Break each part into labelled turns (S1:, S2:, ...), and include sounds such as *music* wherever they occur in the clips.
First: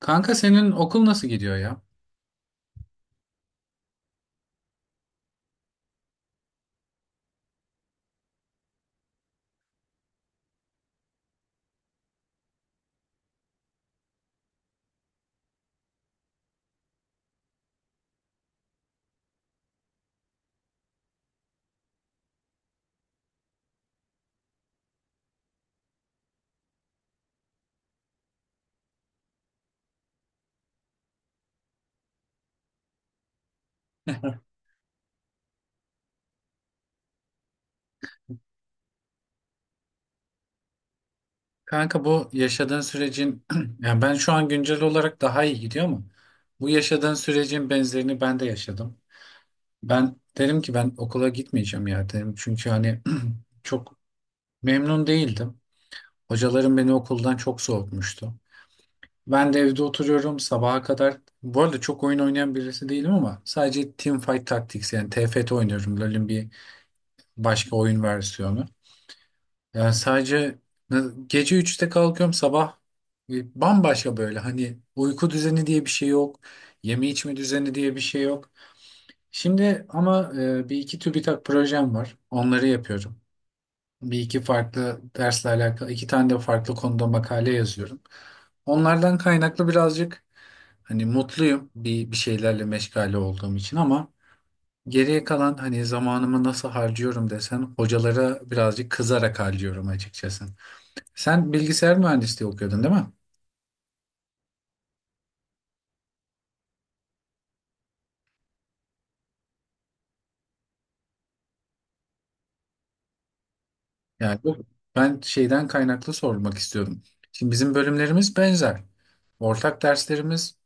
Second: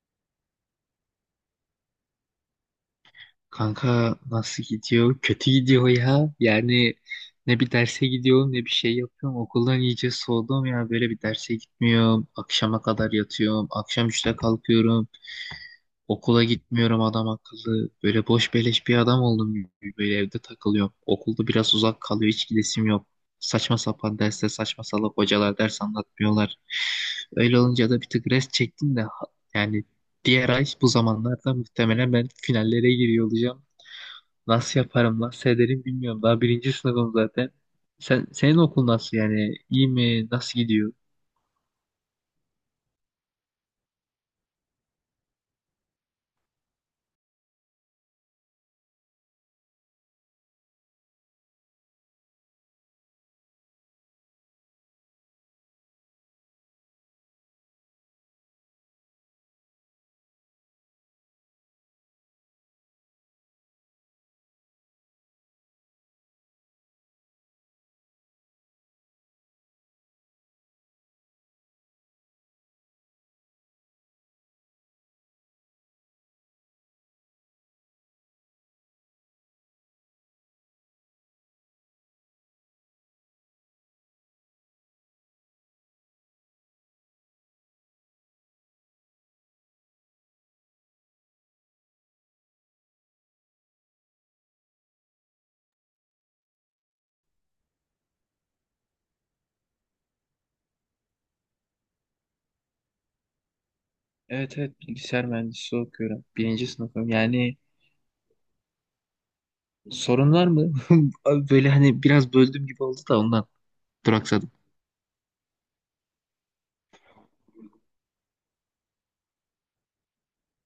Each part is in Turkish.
S1: Kanka senin okul nasıl gidiyor ya?
S2: Kanka nasıl gidiyor? Kötü gidiyor ya. Ne bir derse gidiyorum ne bir şey yapıyorum. Okuldan iyice soğudum ya. Böyle bir derse gitmiyorum. Akşama kadar yatıyorum. Akşam üçte kalkıyorum. Okula gitmiyorum adam akıllı. Böyle boş beleş bir adam oldum gibi. Böyle evde takılıyorum. Okulda biraz uzak kalıyor. Hiç gidesim yok. Saçma sapan derste saçma salak hocalar ders anlatmıyorlar. Öyle olunca da bir tık rest çektim de yani diğer ay bu zamanlarda muhtemelen ben finallere giriyor olacağım. Nasıl yaparım, nasıl ederim bilmiyorum. Daha birinci sınıfım zaten. Senin okul nasıl yani? İyi mi? Nasıl gidiyor?
S1: Kanka bu yaşadığın sürecin *clears throat* ben şu an güncel olarak daha iyi gidiyor mu? Bu yaşadığın sürecin benzerini ben de yaşadım. Ben dedim ki ben okula gitmeyeceğim ya dedim. Çünkü hani *clears throat* çok memnun değildim. Hocalarım beni okuldan çok soğutmuştu. Ben de evde oturuyorum sabaha kadar. Bu arada çok oyun oynayan birisi değilim ama sadece Teamfight Tactics yani TFT oynuyorum. LoL'ün bir başka oyun versiyonu. Yani sadece ne- Gece 3'te kalkıyorum sabah. Bambaşka, böyle hani uyku düzeni diye bir şey yok. Yeme içme düzeni diye bir şey yok. Şimdi ama bir iki TÜBİTAK projem var. Onları yapıyorum. Bir iki farklı dersle alakalı iki tane de farklı konuda makale yazıyorum. Onlardan kaynaklı birazcık hani mutluyum bir şeylerle meşgale olduğum için, ama geriye kalan hani zamanımı nasıl harcıyorum desen, hocalara birazcık kızarak harcıyorum açıkçası. Sen bilgisayar mühendisliği okuyordun değil mi?
S2: Evet, evet, bilgisayar mühendisliği okuyorum. Birinci sınıfım. Yani sorun var mı? *laughs* Abi, böyle hani biraz böldüm gibi oldu da ondan
S1: Yani
S2: duraksadım.
S1: bu, ben şeyden kaynaklı sormak istiyordum. Şimdi bizim bölümlerimiz benzer. Ortak derslerimiz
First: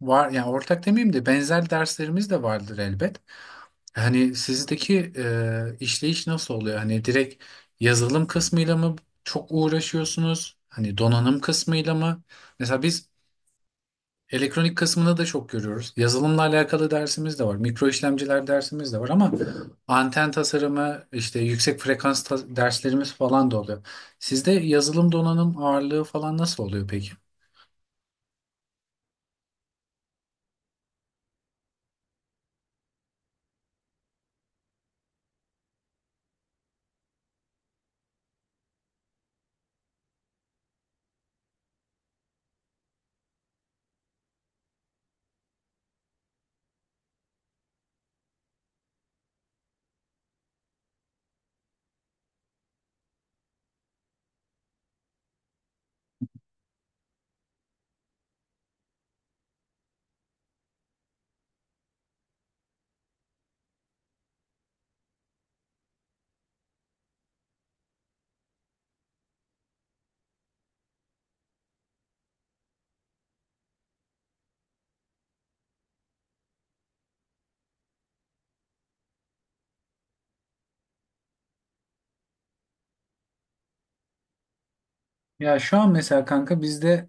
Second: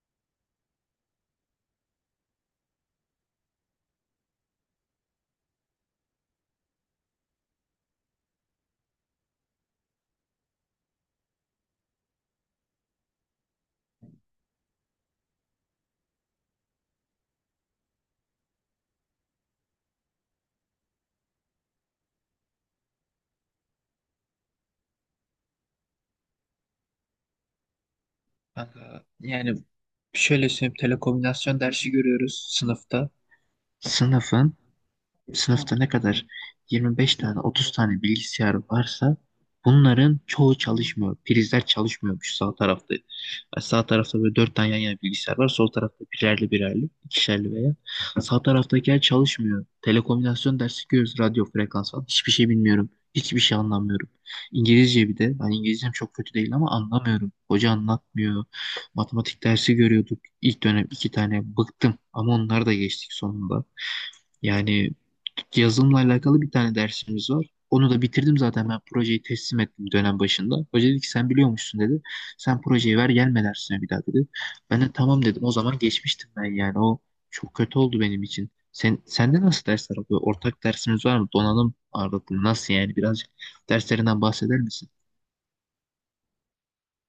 S1: var. Yani ortak demeyeyim de, benzer derslerimiz de vardır elbet. Hani sizdeki işleyiş nasıl oluyor? Hani direkt yazılım kısmıyla mı çok uğraşıyorsunuz? Hani donanım kısmıyla mı? Mesela biz elektronik kısmında da çok görüyoruz. Yazılımla alakalı dersimiz de var. Mikro işlemciler dersimiz de var, ama anten tasarımı, işte derslerimiz falan da oluyor. Sizde yazılım donanım ağırlığı falan nasıl oluyor peki?
S2: Kanka, yani şöyle söyleyeyim, telekomünikasyon dersi görüyoruz sınıfta. Sınıfın. Sınıfta ne kadar 25 tane 30 tane bilgisayar varsa bunların çoğu çalışmıyor. Prizler çalışmıyormuş sağ tarafta. Yani sağ tarafta böyle 4 tane yan yana bilgisayar var. Sol tarafta birerli birerli, ikişerli veya. Sağ taraftakiler çalışmıyor. Telekomünikasyon dersi görüyoruz. Radyo frekans falan. Hiçbir şey bilmiyorum. Hiçbir şey anlamıyorum. İngilizce bir de. Hani İngilizcem çok kötü değil ama anlamıyorum. Hoca anlatmıyor. Matematik dersi görüyorduk. İlk dönem iki tane bıktım. Ama onlar da geçtik sonunda. Yani yazılımla alakalı bir tane dersimiz var. Onu da bitirdim zaten, ben projeyi teslim ettim dönem başında. Hoca dedi ki sen biliyormuşsun dedi. Sen projeyi ver, gelme dersine bir daha dedi. Ben de tamam dedim. O zaman geçmiştim ben yani. O çok kötü oldu benim için. Sende nasıl dersler oluyor? Ortak dersiniz var mı? Donanım ağırlıklı nasıl yani? Birazcık derslerinden bahseder misin?
S1: Ya şu an mesela kanka bizde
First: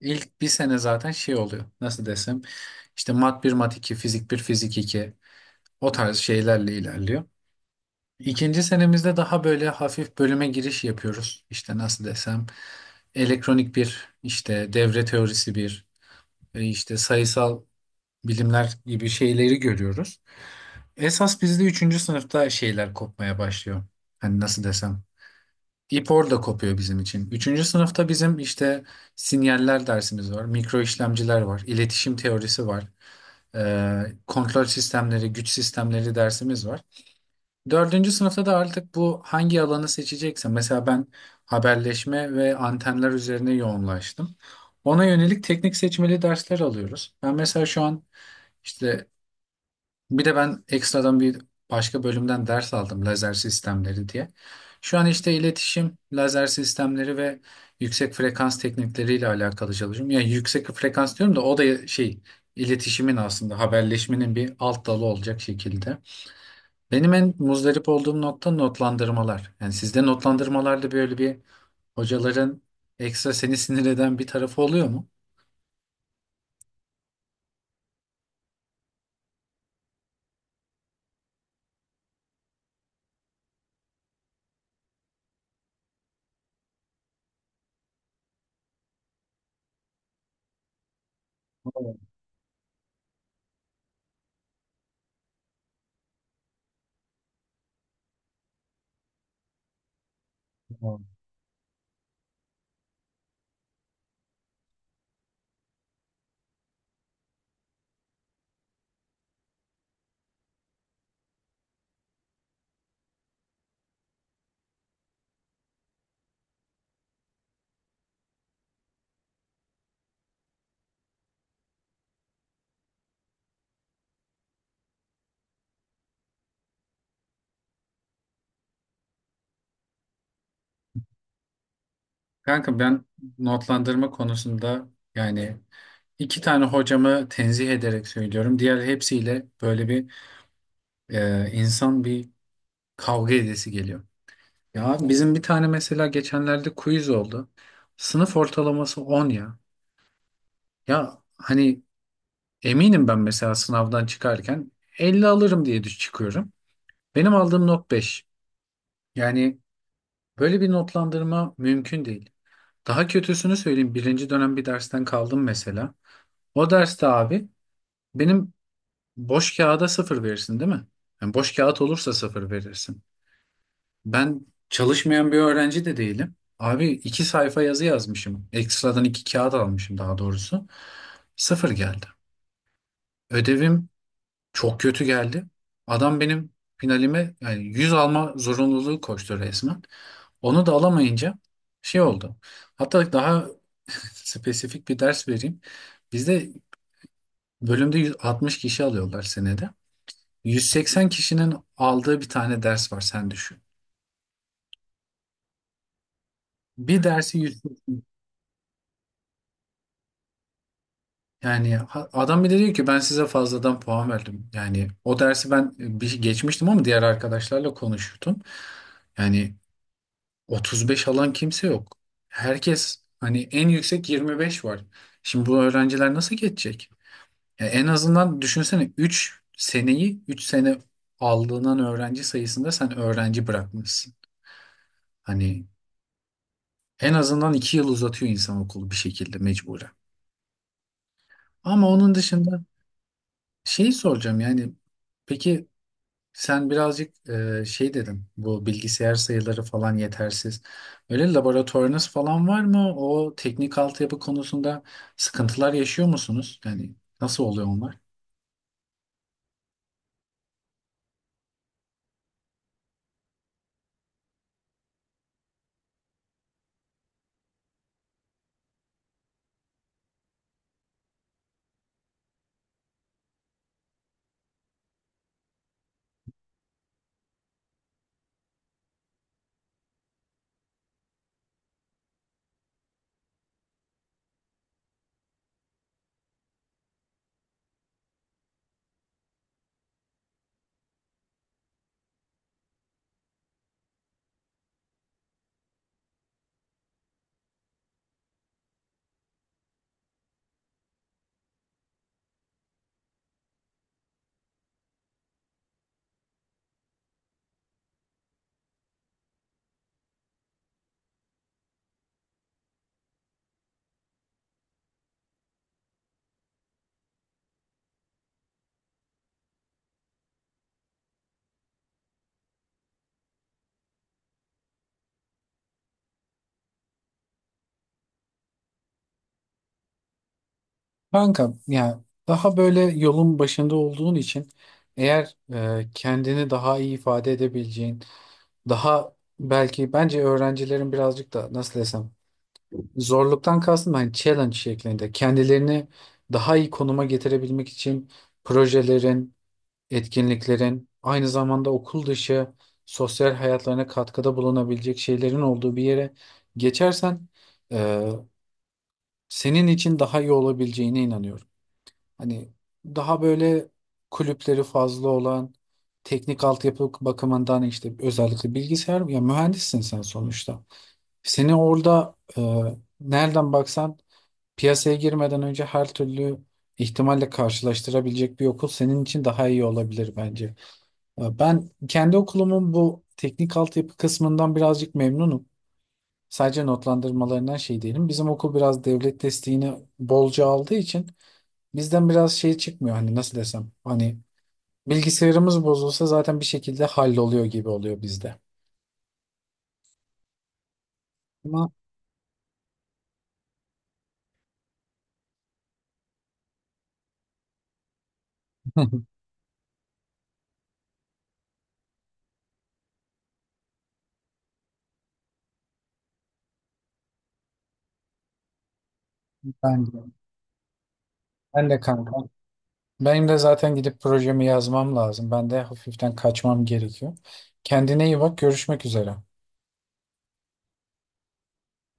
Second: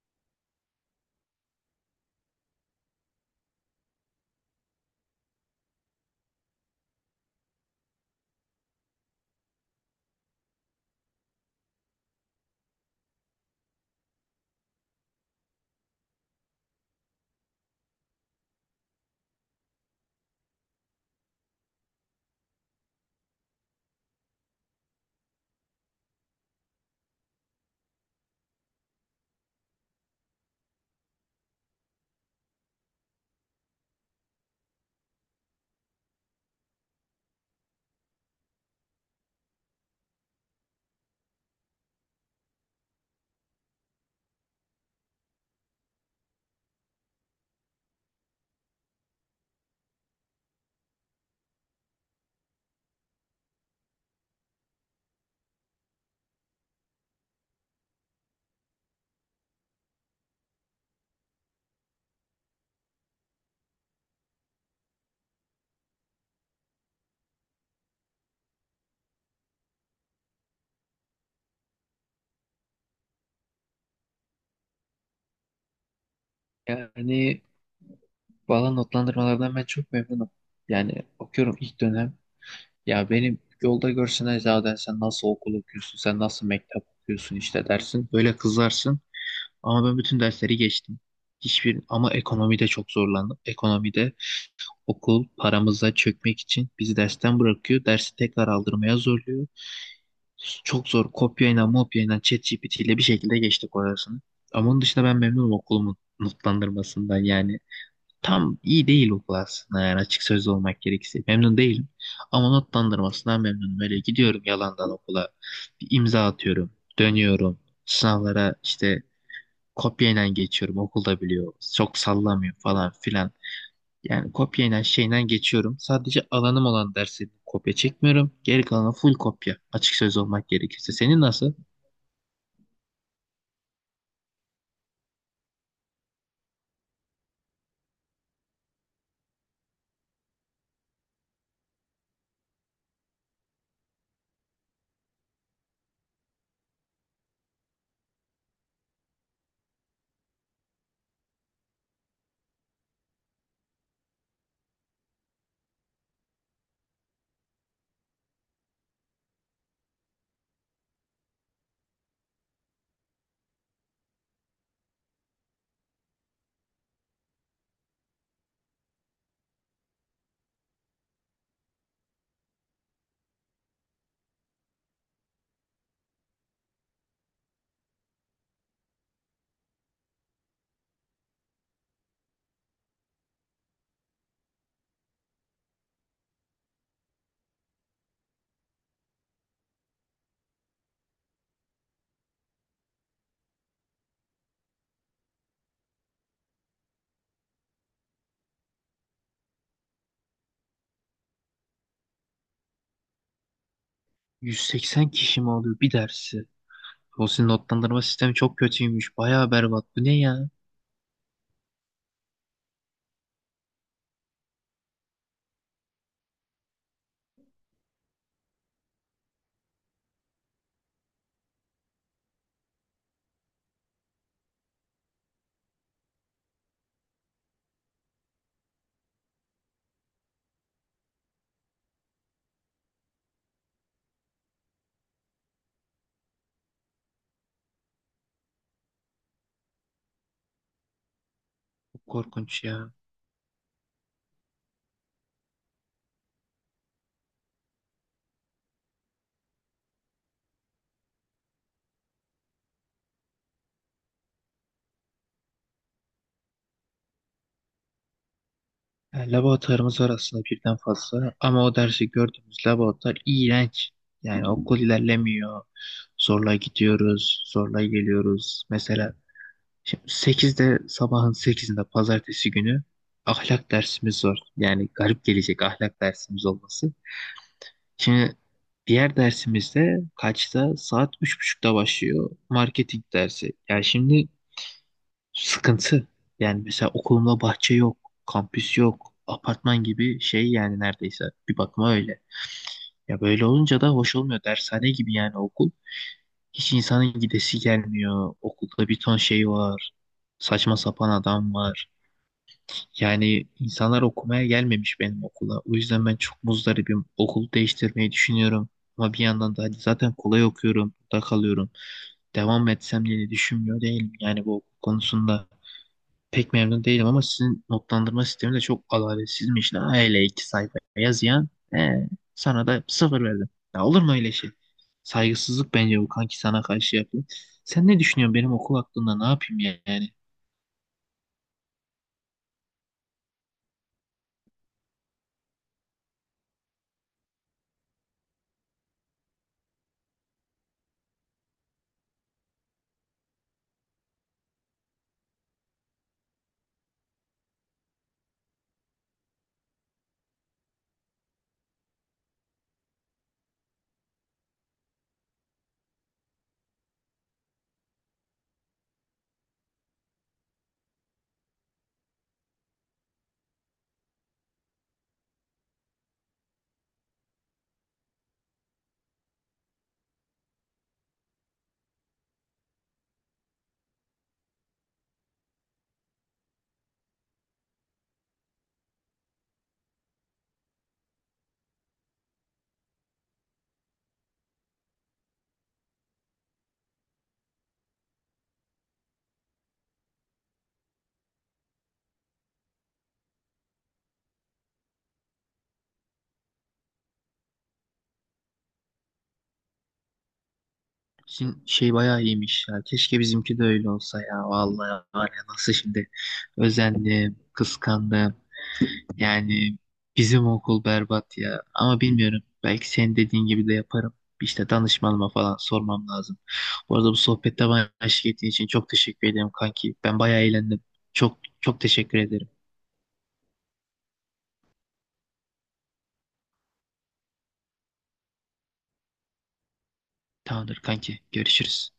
S1: ilk bir sene zaten şey oluyor. Nasıl desem? İşte mat bir, mat 2, fizik bir, fizik iki, o tarz şeylerle ilerliyor. İkinci senemizde daha böyle hafif bölüme giriş yapıyoruz. İşte nasıl desem? Elektronik bir, işte devre teorisi bir. İşte sayısal bilimler gibi şeyleri görüyoruz. Esas bizde üçüncü sınıfta şeyler kopmaya başlıyor. Hani nasıl desem. İp orada kopuyor bizim için. Üçüncü sınıfta bizim işte sinyaller dersimiz var, mikro işlemciler var, iletişim teorisi var, kontrol sistemleri, güç sistemleri dersimiz var. Dördüncü sınıfta da artık bu hangi alanı seçecekse, mesela ben haberleşme ve antenler üzerine yoğunlaştım. Ona yönelik teknik seçmeli dersler alıyoruz. Ben mesela şu an işte, bir de ben ekstradan bir başka bölümden ders aldım, lazer sistemleri diye. Şu an işte iletişim, lazer sistemleri ve yüksek frekans teknikleriyle alakalı çalışıyorum. Yani yüksek frekans diyorum da, o da şey, iletişimin, aslında haberleşmenin bir alt dalı olacak şekilde. Benim en muzdarip olduğum nokta notlandırmalar. Yani sizde notlandırmalarda böyle bir hocaların ekstra seni sinir eden bir tarafı oluyor mu?
S2: Yani valla notlandırmalardan ben çok memnunum. Yani okuyorum ilk dönem. Ya benim yolda görsen zaten sen nasıl okul okuyorsun, sen nasıl mektep okuyorsun işte dersin. Böyle kızarsın. Ama ben bütün dersleri geçtim. Hiçbir
S1: Evet,
S2: ama ekonomide çok zorlandım. Ekonomide okul paramıza çökmek için bizi dersten bırakıyor. Dersi tekrar aldırmaya zorluyor. Çok
S1: evet.
S2: zor, kopyayla mopyayla ChatGPT ile bir şekilde geçtik orasını. Ama onun dışında ben memnunum okulumun notlandırmasından. Yani tam iyi değil okul aslında, yani açık sözlü olmak gerekirse. Memnun değilim ama notlandırmasından memnunum. Öyle gidiyorum yalandan okula, bir imza atıyorum, dönüyorum, sınavlara işte kopyayla geçiyorum, okulda biliyor, çok sallamıyor falan filan. Yani kopyayla şeyle geçiyorum. Sadece alanım olan dersi kopya çekmiyorum. Geri kalanı full kopya. Açık söz olmak gerekirse. Senin nasıl?
S1: Kanka ben notlandırma konusunda, yani İki tane hocamı tenzih ederek söylüyorum. Diğer hepsiyle böyle bir insan bir kavga edesi geliyor. Ya bizim bir tane mesela geçenlerde quiz oldu. Sınıf ortalaması 10 ya. Ya hani eminim ben mesela sınavdan çıkarken 50 alırım diye düş çıkıyorum. Benim aldığım not 5. Yani böyle bir notlandırma mümkün değil. Daha kötüsünü söyleyeyim. Birinci dönem bir dersten kaldım mesela. O derste abi benim, boş kağıda sıfır verirsin değil mi? Yani boş kağıt olursa sıfır verirsin. Ben çalışmayan bir öğrenci de değilim. Abi iki sayfa yazı yazmışım. Ekstradan iki kağıt almışım daha doğrusu. Sıfır geldi. Ödevim çok kötü geldi. Adam benim finalime, yani 100 alma zorunluluğu koştu resmen. Onu da alamayınca şey oldu. Hatta daha *laughs* spesifik bir ders vereyim. Bizde bölümde 160 kişi alıyorlar senede. 180 kişinin aldığı bir tane ders var sen düşün.
S2: 180 kişi mi oluyor bir dersi?
S1: Bir
S2: O
S1: dersi
S2: sizin
S1: 100,
S2: notlandırma sistemi çok kötüymüş. Bayağı berbat. Bu ne ya?
S1: adam bile diyor ki ben size fazladan puan verdim. Yani o dersi ben bir geçmiştim, ama diğer arkadaşlarla konuşuyordum. Yani 35 alan kimse yok. Herkes, hani en yüksek 25 var. Şimdi bu öğrenciler nasıl geçecek? Ya en azından düşünsene, 3 seneyi 3 sene aldığından öğrenci sayısında sen öğrenci bırakmışsın. Hani en azından iki yıl uzatıyor insan okulu bir şekilde mecburen. Ama
S2: Çok
S1: onun dışında
S2: korkunç ya.
S1: şeyi soracağım, yani peki sen birazcık şey dedin, bu bilgisayar sayıları falan yetersiz. Öyle laboratuvarınız falan var mı? O teknik altyapı konusunda sıkıntılar yaşıyor musunuz? Yani nasıl oluyor onlar?
S2: Yani laboratuvarımız var aslında birden fazla ama o dersi gördüğümüz laboratuvar iğrenç. Yani okul ilerlemiyor. Zorla gidiyoruz, zorla geliyoruz. Mesela şimdi sekizde, sabahın sekizinde pazartesi günü ahlak dersimiz var. Yani garip gelecek ahlak dersimiz olması. Şimdi diğer dersimizde kaçta? Saat üç buçukta başlıyor. Marketing dersi. Yani şimdi sıkıntı. Yani mesela okulumda bahçe yok, kampüs yok, apartman gibi şey yani neredeyse bir bakıma öyle. Ya böyle olunca da hoş olmuyor. Dershane gibi yani okul. Hiç insanın gidesi gelmiyor. Okulda bir ton şey var. Saçma sapan adam var. Yani insanlar okumaya gelmemiş benim okula. O yüzden ben çok muzdaribim. Okul değiştirmeyi düşünüyorum. Ama bir yandan da hadi zaten kolay okuyorum. Burada kalıyorum. Devam etsem diye de düşünmüyor değilim. Yani bu okul konusunda pek memnun değilim ama sizin notlandırma sistemi de çok adaletsizmiş lan. Hele iki sayfa yazıyan ee, sana da sıfır verdim. Ya olur mu öyle şey? Saygısızlık bence bu kanki, sana karşı yapılan. Sen ne düşünüyorsun benim okul hakkında, ne yapayım yani?
S1: Kanka ya, daha böyle yolun başında olduğun için, eğer kendini daha iyi ifade edebileceğin, daha, belki bence öğrencilerin birazcık da nasıl desem, zorluktan kastım hani challenge şeklinde. Kendilerini daha iyi konuma getirebilmek için projelerin, etkinliklerin, aynı zamanda okul dışı sosyal hayatlarına katkıda bulunabilecek şeylerin olduğu bir yere geçersen, e, senin için daha iyi olabileceğine inanıyorum. Hani daha böyle kulüpleri fazla olan, teknik altyapı bakımından işte özellikle bilgisayar, ya mühendissin sen sonuçta. Seni orada nereden baksan piyasaya girmeden önce her türlü ihtimalle karşılaştırabilecek bir okul senin için daha iyi olabilir bence. Ben kendi okulumun bu teknik altyapı kısmından birazcık memnunum. Sadece notlandırmalarından şey değilim. Bizim okul biraz devlet desteğini bolca aldığı için bizden biraz şey çıkmıyor. Hani nasıl desem, hani bilgisayarımız bozulsa zaten bir şekilde halloluyor gibi oluyor bizde.
S2: Sizin
S1: Ama
S2: şey bayağı iyiymiş ya. Keşke bizimki de öyle olsa ya. Vallahi var ya, nasıl şimdi özendim, kıskandım.
S1: *laughs*
S2: Yani bizim okul berbat ya. Ama bilmiyorum. Belki senin dediğin gibi de yaparım. İşte danışmanıma falan sormam lazım. Bu arada bu sohbette bana eşlik ettiğin için çok teşekkür ederim
S1: ben
S2: kanki.
S1: de,
S2: Ben bayağı eğlendim. Çok
S1: ben de
S2: çok
S1: kanka.
S2: teşekkür ederim.
S1: Benim de zaten gidip projemi yazmam lazım. Ben de hafiften kaçmam gerekiyor. Kendine iyi bak, görüşmek üzere.
S2: Tamamdır kanki. Görüşürüz.